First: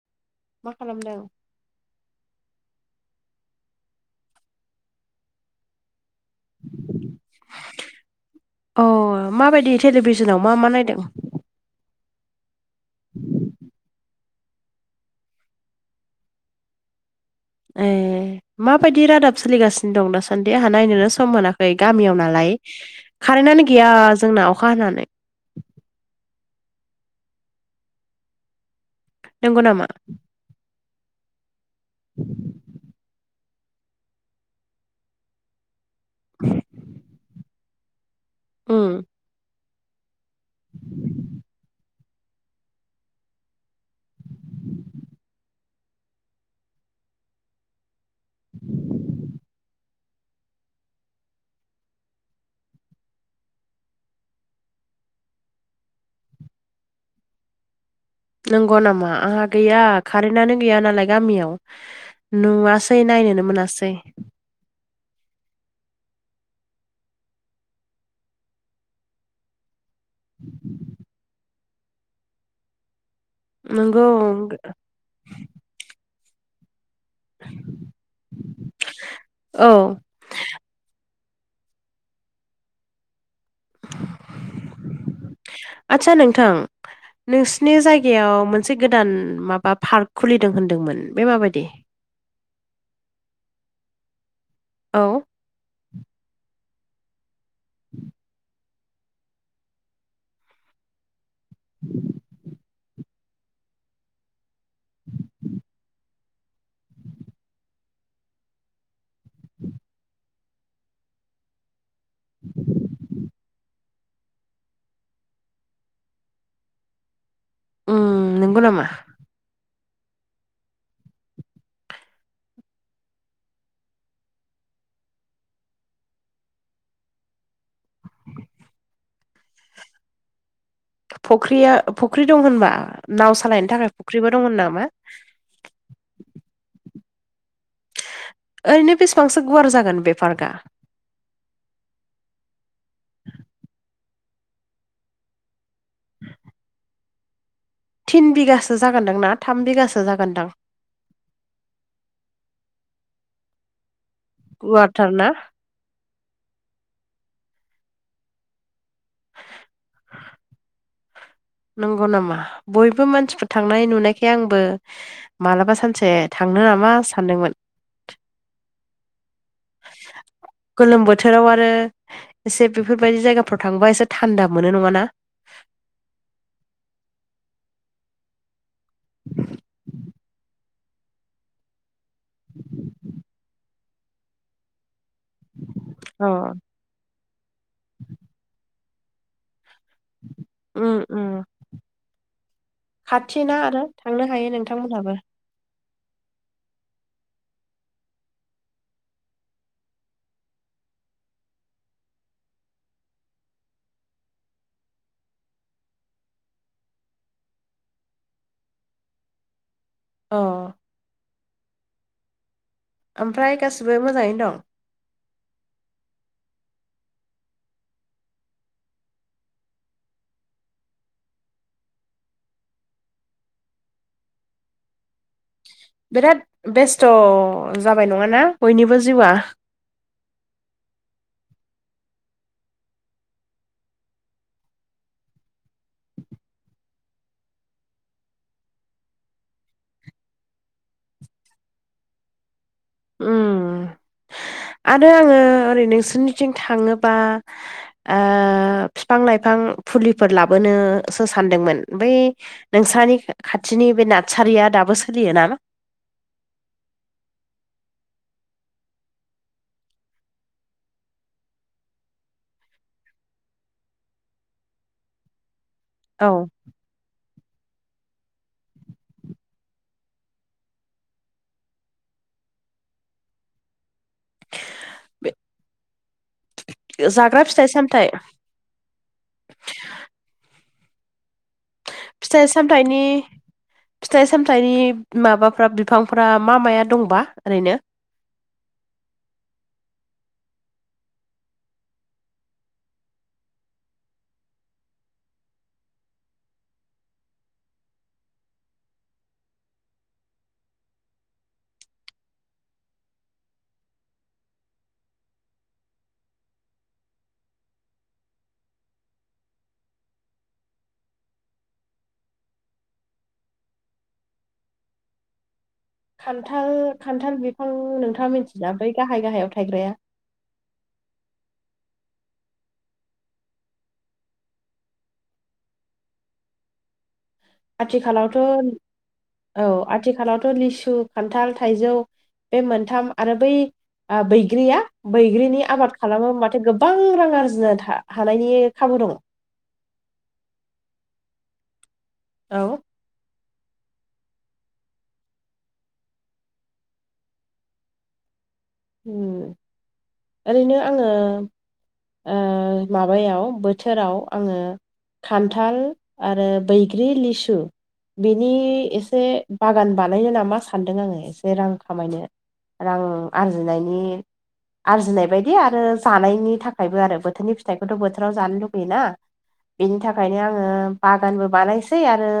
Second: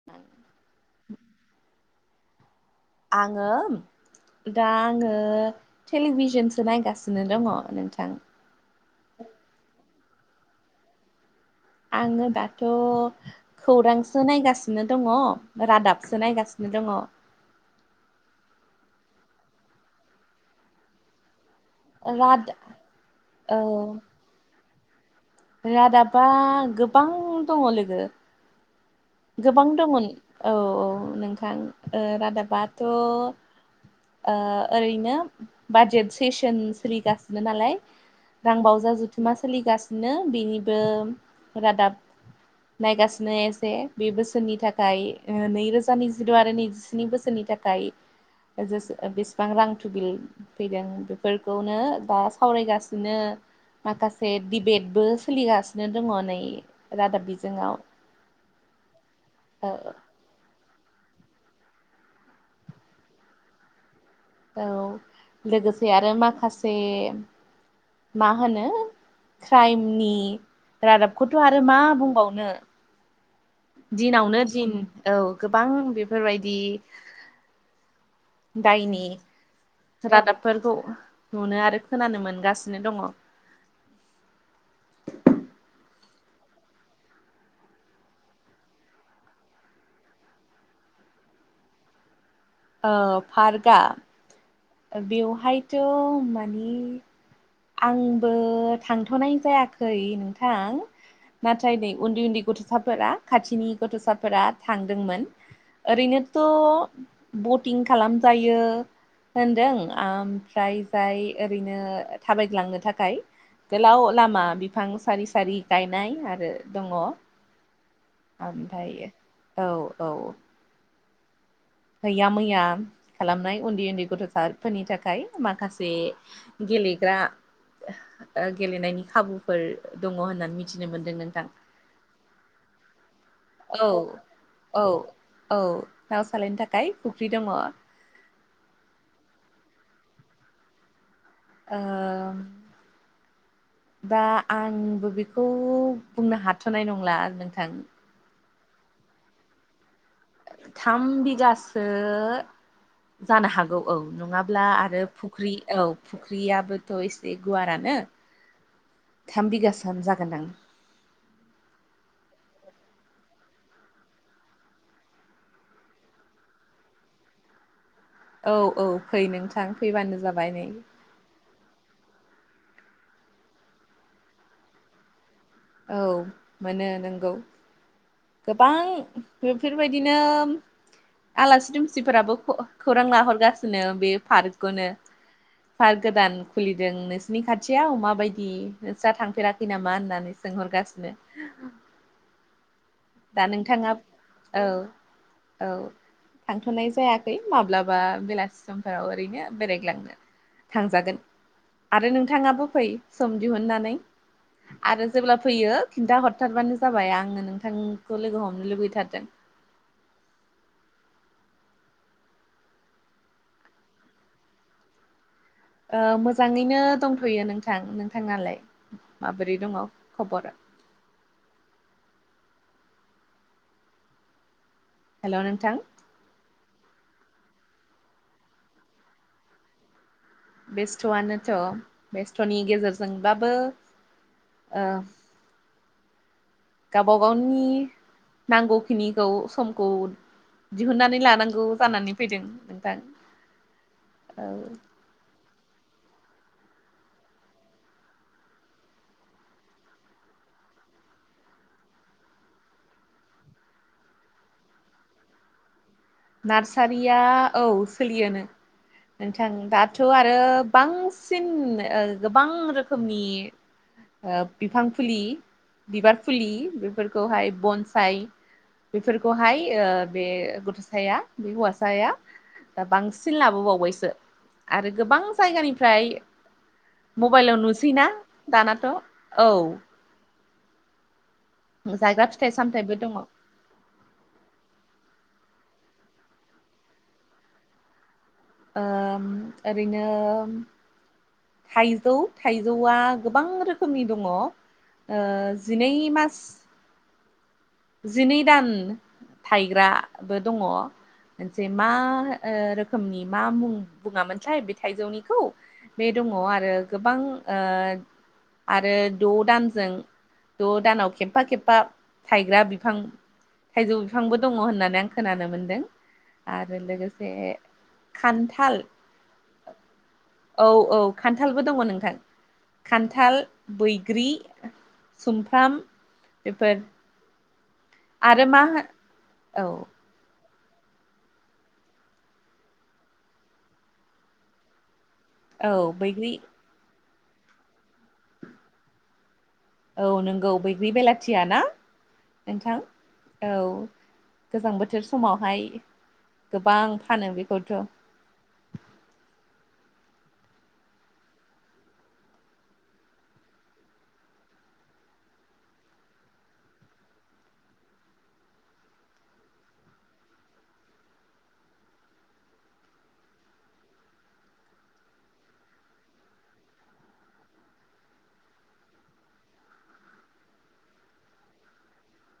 [inaudible] मा खालामदों? आङो दा आङो टेलिभिजन सो नायगासिनो दङ नोंथां। अ माबायदि टेलिभिसनाव मा मा नायदों? आङो दाथ' खौरां सो नायगासिनो दङ रादाबसो नायगासिनो दङ। ए माबायदि रादाब सोलिगासिनो दं दासान्दि? आंहा नायनोनो सम मोना। गामियाव राद नालाय औ कारेन्टआानो गैया जोंना अखा हानानै। रादाबा गोबां दङ लोगो। नंगौ गोबां नामा दंमोन औ औ नोंथां ओ रादाबाथ' ओरैनो बाजेट सेसन सोलिगासिनो नालाय उम रांबावजा जुथुमा सोलिगा बिदिनो बेनिबो रादाब नायगासिनो एसे। बे बोसोरनि थाखाय ओ नैरोजा नैजिद' आरो नैजिस्नि बोसोरनि थाखाय हाजासे ओ बेसेबां रां टुबिल फैदों बेफोरखौनो दा सावरायगासिनो माखासे दिबेटबो सोलिगासिनो दङ नै रादाब बिजोङाव। नंगौ नामा आंहा औ गैया कारेन्टनो गैया नालाय गामियाव नुवासै नायनोनो मोनासै औ लोगोसे आरो माखासे मा होनो क्राइमनि रादाबखौथ' आरो मा बुंबावनो नंगौ दिनावनो दिन औ गोबां बेफोरबायदि दायनि औ रादाब फोरफोरखौ नुनो आरो खोनानो मोनगासिनो दङ आचसा नोंथां नोंसिनि जायगायाव मोनसे गोदान माबा पार्क खुलिदों होनदोंमोन बे माबायदि पार्कआ औ बेवहायथ' मानिे आंबो थांथ'नाय जायाखै नोंथां। नाथाय नै उन्दै उन्दै गथ'साफोरा खाथिनि गथ'साफोरा थांदोंमोन। ओरैनोथ' बटिं खालामजायो होनदों ओमफ्राय जाय ओरैनो थाबायग्लांनो थाखाय गोलाव लामा बिफां सारि सारि गायनाय आरो दङ उम नंगौ नामा ओमफ्राय औ औ हैया मैया खालामनाय उन्दै उन्दै गथ'साफोरनि थाखाय। माखासे गेलेग्रा गेलेनायनि खाबुफोर दङ होननानै मिथि फख्रिया फख्रि दं होनबा नाव सालायनो औ थाखाय फुख्रिबो दंमोन औ नामा? औ नाव सालायनो थाखाय फुख्रि दङ। ओरैनो बेसेबांसो गुवार जागोन बेफारकआ? ओ दा आंबो बेखौ बुंनो हाथ'नाय नंला नोंथां। थिन बिगासो जागोनदां ना थाम बिगासो जागोनदां थाम बिगासो जानो हागौ औ नङाब्ला आरो गुवारथार ना फुख्रि औ फुख्रियाबोथ' एसे गुवारानो थाम बिगासो जागोन दां नंगौ नामा बयबो मानसिफोर थांनाय नुनायखाय आंबो मालाबा सानसे थांनो नामा सानदोंमोन। औ औ फै नोंथां फैबानो जाबाय नै गोलोम बोथोराव आरो एसे बेफोरबायदि जायगाफ्राव थांङोबा एसे थान्दा मोनो नङाना? औ मोनो नोंगौ गोबां बेफोरबायदिनो आलासि दुमसि मानसिफोराबो खौरां लाहरगासिनो बे पार्कखौनो पार्क अ गोदान खुलि जों नोंसनि खाथियाव माबायदि नोंस्रा थांफेराखै नामा? उम हरगासिनो उम खाथि दा ना आरो नोंथाङा थांनो हायो औ नोंथांमोनहाबो औ थांथ'नाय जायाखै माब्लाबा बेलासि समफोराव ओरैनो बेरायग्लांनो। थांजागोन आरो नोंथाङाबो फै सम दिहुननानै आरो जेब्ला फैयो खिन्था हरथारबानो जाबाय आङो नोंथांखौ लोगो हमनो लुबैथारादों। अ ओमफ्राय गासिबो मोजाङैनो दं? ओ मोजाङैनो दंथ'यो नोंथां। नोंथाङालाय माबोरै दङ खबर? हेल' नोंथां बिराद बेस्थ' जाबाय नङाना बयनिबो जिउआ बेस्थ'आनोथ' बेस्थ'नि गेजेरजोंबाबो ओ गावबा गावनि नांगौखिनिखौ समखौ दिहुननानै लानांगौ जानानै फैदों नोंथां औ दा आङो ओरै नोंसोरनिथिं थाङोबा बिफां-लाइफां फुलिफोर लाबोनोसो सानदोंमोन बै नोंसानि खाथिनि बे नादसारिया दाबो सोलियो ना नार्सारिया औ सोलियो नों नोंथां दाथ' आरो बांसिन गोबां रोखोमनि बिफां फुलि, बिबार औ फुलि फोरखौहाय बनसाय बेफोरखौहाय ओ बे गथ' साया हौवासाया ओ बांसिन लाबोबावबायसो। आरो गोबां बे जायगानिफ्राय जाग्रा मबाइलाव फिथाइ सामथाइ नुसैना। दानाथ' औ। जाग्रा फिथाइ सामथाइबो सामथायाइनि। दङ फिथाइ-सामथाइनि माबाफ्रा बिफांफ्रा मा माया दंबा ओरैनो? ओ ओरैनो थाइजौ -थाइजौआ गोबां रोखोमनि दङ। ओ जिनै मास जिनै दान थाइग्राबो दङ। जे मा ओ रोखोमनि मा मुं बुङा मोनथायाय बे थाइजौनिखौ। बे दङ आरो गोबां ओ आरो द' दानजों द' दानाव खेबफा खेबफा। थायग्रा बिफां थाइजौ बिफांबो दङ होननानै आं खोनानो मोनदों। आरो लोगोसे खान्थाल-खान्थाल बिफां नोंथाङा खान्थाल मिथिला बै गाहाय गाहायाव थायग्राया। औ औ खान्थालबो दङ नोंथां खान्थाल, बैग्रि सुमफ्राम बेफोर। आथिखालावथ' आरो मा औ आथ थिखालावथ' लिसु, खान्थाल, थाइजौ बे मोनथाम आरो बै ओ बैग्रिया। बैग्रिनि औ आबाद बैग्रि खालामोबा थाय गोबां रां आरजिनो था हानायनि खाबु दङ। औ नोंगौ बैग्रि बेलाथिया ना औ नोंथां। औ गोजां बोथोर समावहाय गोबां फानो बेखौथ'। उम ओरैनो आङो। ओ माबायाव बोथोराव आङो खान्थाल आरो बैग्रि, लिसु। बिनि एसे बागान बानायो नामा सानदों आङो एसे रां खामायनो। रां आरजिनायनि आरजिनाय बायदि आरो जानायनि थाखायबो आरो बोथोरनि फिथाइखौथ' बोथोराव जानो लुुबैयोना। बेनि थाखायनो आङो बागानबो बानायसै आरो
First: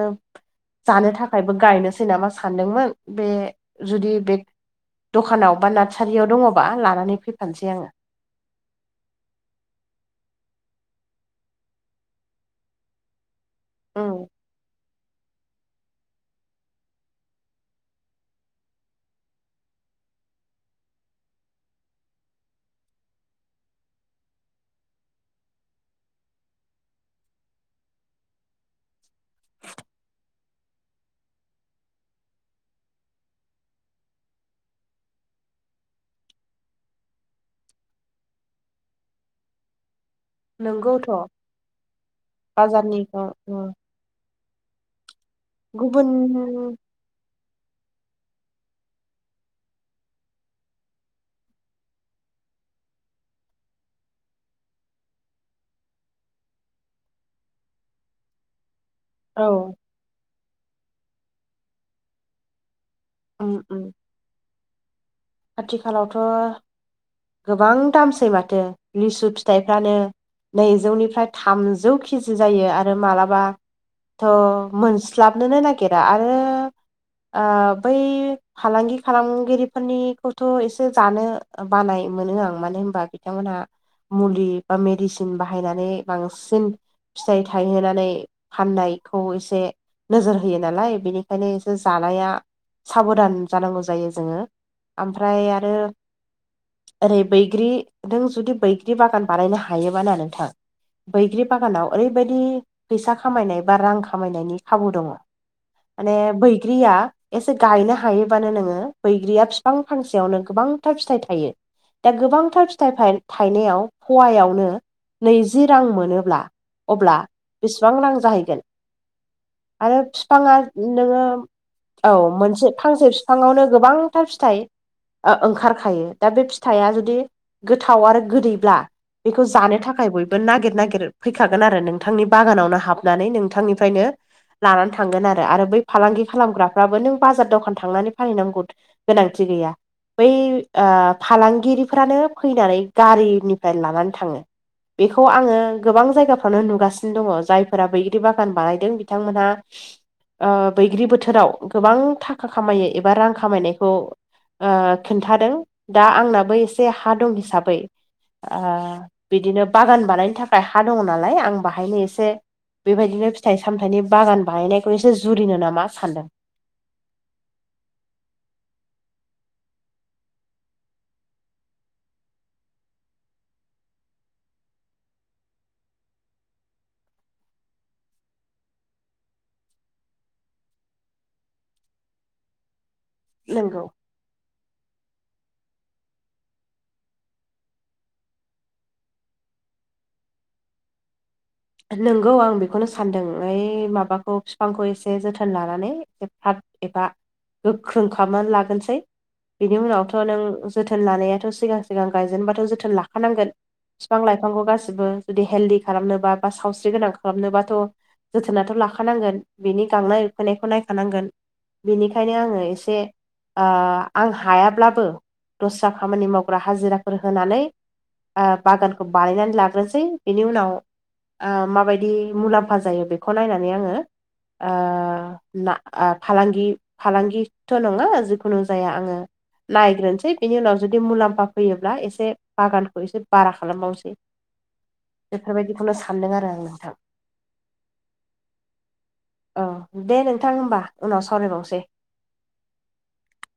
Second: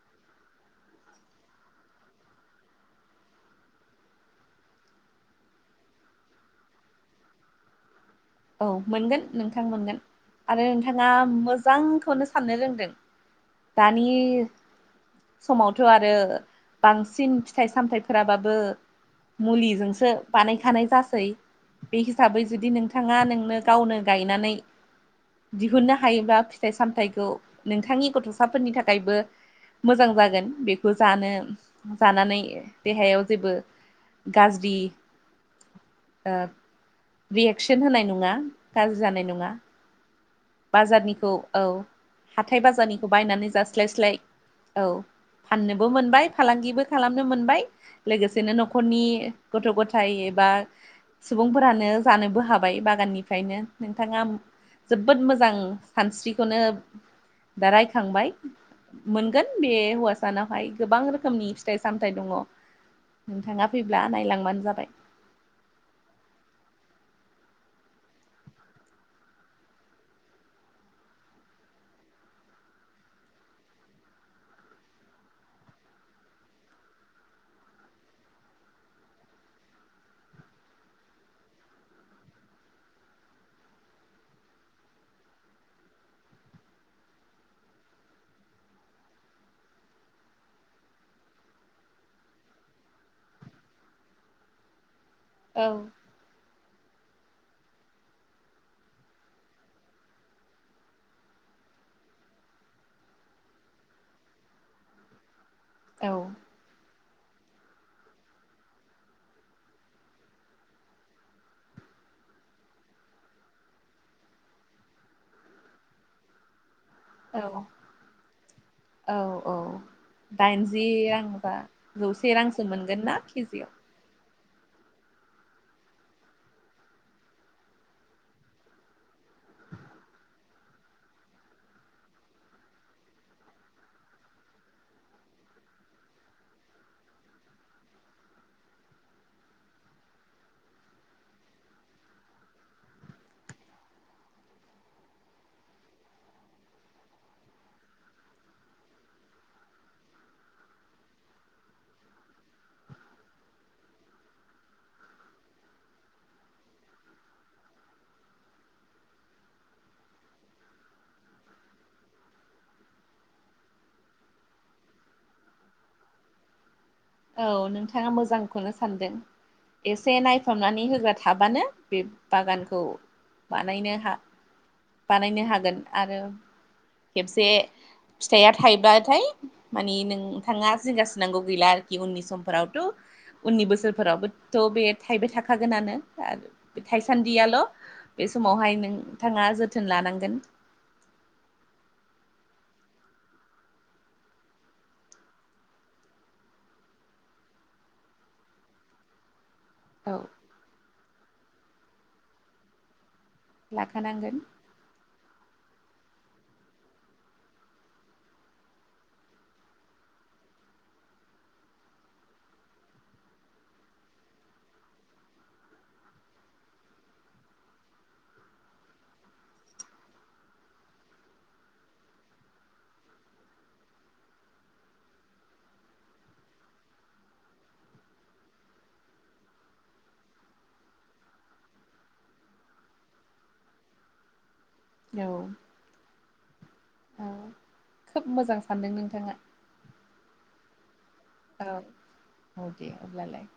जानो थाखायबो गायनोसै नामा सानदोंमोन बे जुदि बे दखानाव बा नार्सारियाव दङबा लानानै फैफानोसै आङो। औ मोनगोन नोंथां मोनगोन। आरो नोंथाङा मोजांखौनो साननो रोंदों दानि उम समावथ' आरो बांसिन फिथाइ- सामथायाइफोराबाबो मुलिजोंसो बानायखानाय जासै बे हिसाबै जुदि नोंथां ङा नोंनो गावनो गायनानै। दिहुननो हायोब्ला फिथाइ-सामथायाइखौ नोंथांनि गथ'साफोरनि थाखायबो मोजां जागोन बेखौ बोजानो जानानै देहायाव जेबो गाज्रि ओब रियेकसन होनाय नङा गाज्रि जानाय नङा। नोंगौथ' बाजारनिखौ औ हाथाय-बाजारनिखौ बाजारनिखौ बायनानै उम जास्लायस्लाय औ। फाननोबो गुबुन मोनबाय फालांगिबो खालामनो मोनबाय लोगोसेनो न'खरनि गथ'-गथाय एबा सुबुंफोरानो जानोबो हाबाय बागाननिफ्रायनो नोंथाङा बोद मोजां सानस्रिखौनो दा रायखांबाय मोनगोन औ बे हौवासानावहाय गोबां रोखोमनि फिथाइ-सामथायाइ दङ। उम नोंथाङा उम फैब्ला नायलांबानो जाबाय। आथिखालावथ' गोबां दामसै माथो लिसु फिथाइफ्रानो नैजौनिफ्राय थामजौ किजि जायो आरो मालाबा थ' मोनस्लाबनोनो नागिरा आरो ओ बै फालांगि खालामगिरिफोरनि खौथ' एसे जानो बानाय मोनो आं मानो होनबा बिथांमोनहा मुलि बा मेडिसिन बाहायनानै बांसिन फिथाइ थायहोनानै फाननायखौ एसे नोजोर होयो नालाय बेनिखायनो एसे जानाया साबधान जानांगौ जायो जोङो ओमफ्राय औ आरो ओरै बैग्रि नों जुदि बैग्रि बागान बानायनो हायोब ना नोंथां बैग्रि बागानाव ओरैबायदि फैसा खामायनाय बा रां खामायनायनि खाबु दङ। माने औ बैग्रिया एसे गायनो हायोबानो नोङो बैग्रिया फि गोबां फांसेयावनो गोबांथार फिथाइ थायो। दा गोबांथार फिथाइ थाय-थाइनायाव पुवायावनो नैजि रां मोनोब्ला अब्ला बेसेबां रां जाहैगोन औ औ आरो बिफाङा दाइनजि नोङो रां बा औ जौसे रांसो मोनसे मोनगोन फांसे ना केजियाव बिफाङावनो गोबां थार फिथाइ ओ ओंखारखायो दा बे फिथाइया जुदि गोथाव आरो गोदैब्ला बेखौ जानो थाखाय बयबो नागिर नागिर फैखागोन आरो नोंथांनि बागानावनो हाबनानै नोंथांनिफ्रायनो लानानै थांगोन आरो आरो बै फालांगि खालामग्राफ्राबो नों बाजार दखान थांनानै फालिनांगौ गोनांथि गैया बै ओ फालांगिरिफ्रानो फैनानै गारिनिफ्राय लानानै थाङो। बेखौ आङो गोबां जायगाफ्रावनो नुगासिनो दङ जायफोरा बैग्रि बागान बानायदों बिथांमोनहा ओ बैग्रि बोथोराव गोबां थाखा खामायो एबा रां खामायनाय खौ ओ खोनथादों दा आंनाबो एसे हा दं हिसाबै ओ बिदिनो बागान बानायनो थाखाय हा दङ नालाय आं बाहायनो एसे बेबायदिनो फिथाइ-सामथाइनि बागान बाहायनायखौ एसे जुरिनो नामा सान्दों। औ नोंथाङा मोजांखौनो सानदों। एसे नायफामनानै होग्रा थाबानो बे बागानखौ बानायनो हा बानायनो हागोन आरो खेबसे फिथाइया थाइब्लाथाय मानि नोंथाङा जिंगासिनांगौ गैला जिउनि समफोरावथ' उननि नोंगौ बोसोरफोरावबो थ' बे थाइबाय थाखागोनानो आ बे थाइसान्दियाल' बे समावहाय नोंथाङा जोथोन लानांगोन। नंगौ आं बेखौनो सानदों ओइ माबाखौ बिफांखौ एसे जोथोन लानानै एसे फाब एबा गोख्रों खालामनानै लागोनोसै बिनि औ उनावथ' नों जोथोन लानायाथ' सिगां सिगां गायजेनबाथ' जोथोन लाखानांगोन बिफां लाखानांगोन लाइफांखौ गासिबो जुदि हेलदि खालामनोबा बा सावस्रि गोनां खालामनोबाथ' जोथोनाथ' लाखानांगोन बिनि गांनाय उखैनायखौ नायखानांगोन बेनिखायनो आङो एसे ओ आं हायाब्लाबो दस्रा खामानि मावग्रा हाजिराफोर होनानै ओ बागानखौ बानायनानै लाग्रोसै बिनि उनाव ओ माबायदि मुलाम्फा जायो बेखौ नायनानै आङो ओ ना ओ फालांगि फालांगिथ' नङा जिखुनु जाया आङो नायग्रोनोसै बेनि उनाव जुदि मुलाम्फा फैयोब्ला एसे बागानखौ एसे बारा खालामबावनोसै [inaudible] औ बेफोरबायदिखौनो सानदों आरो आं नोंथां औ खोब मोजां सानदों नोंथाङा। औ दे नोंथां होमबा उनाव औ। सावरायबावनोसै औ दे अब्लालाय।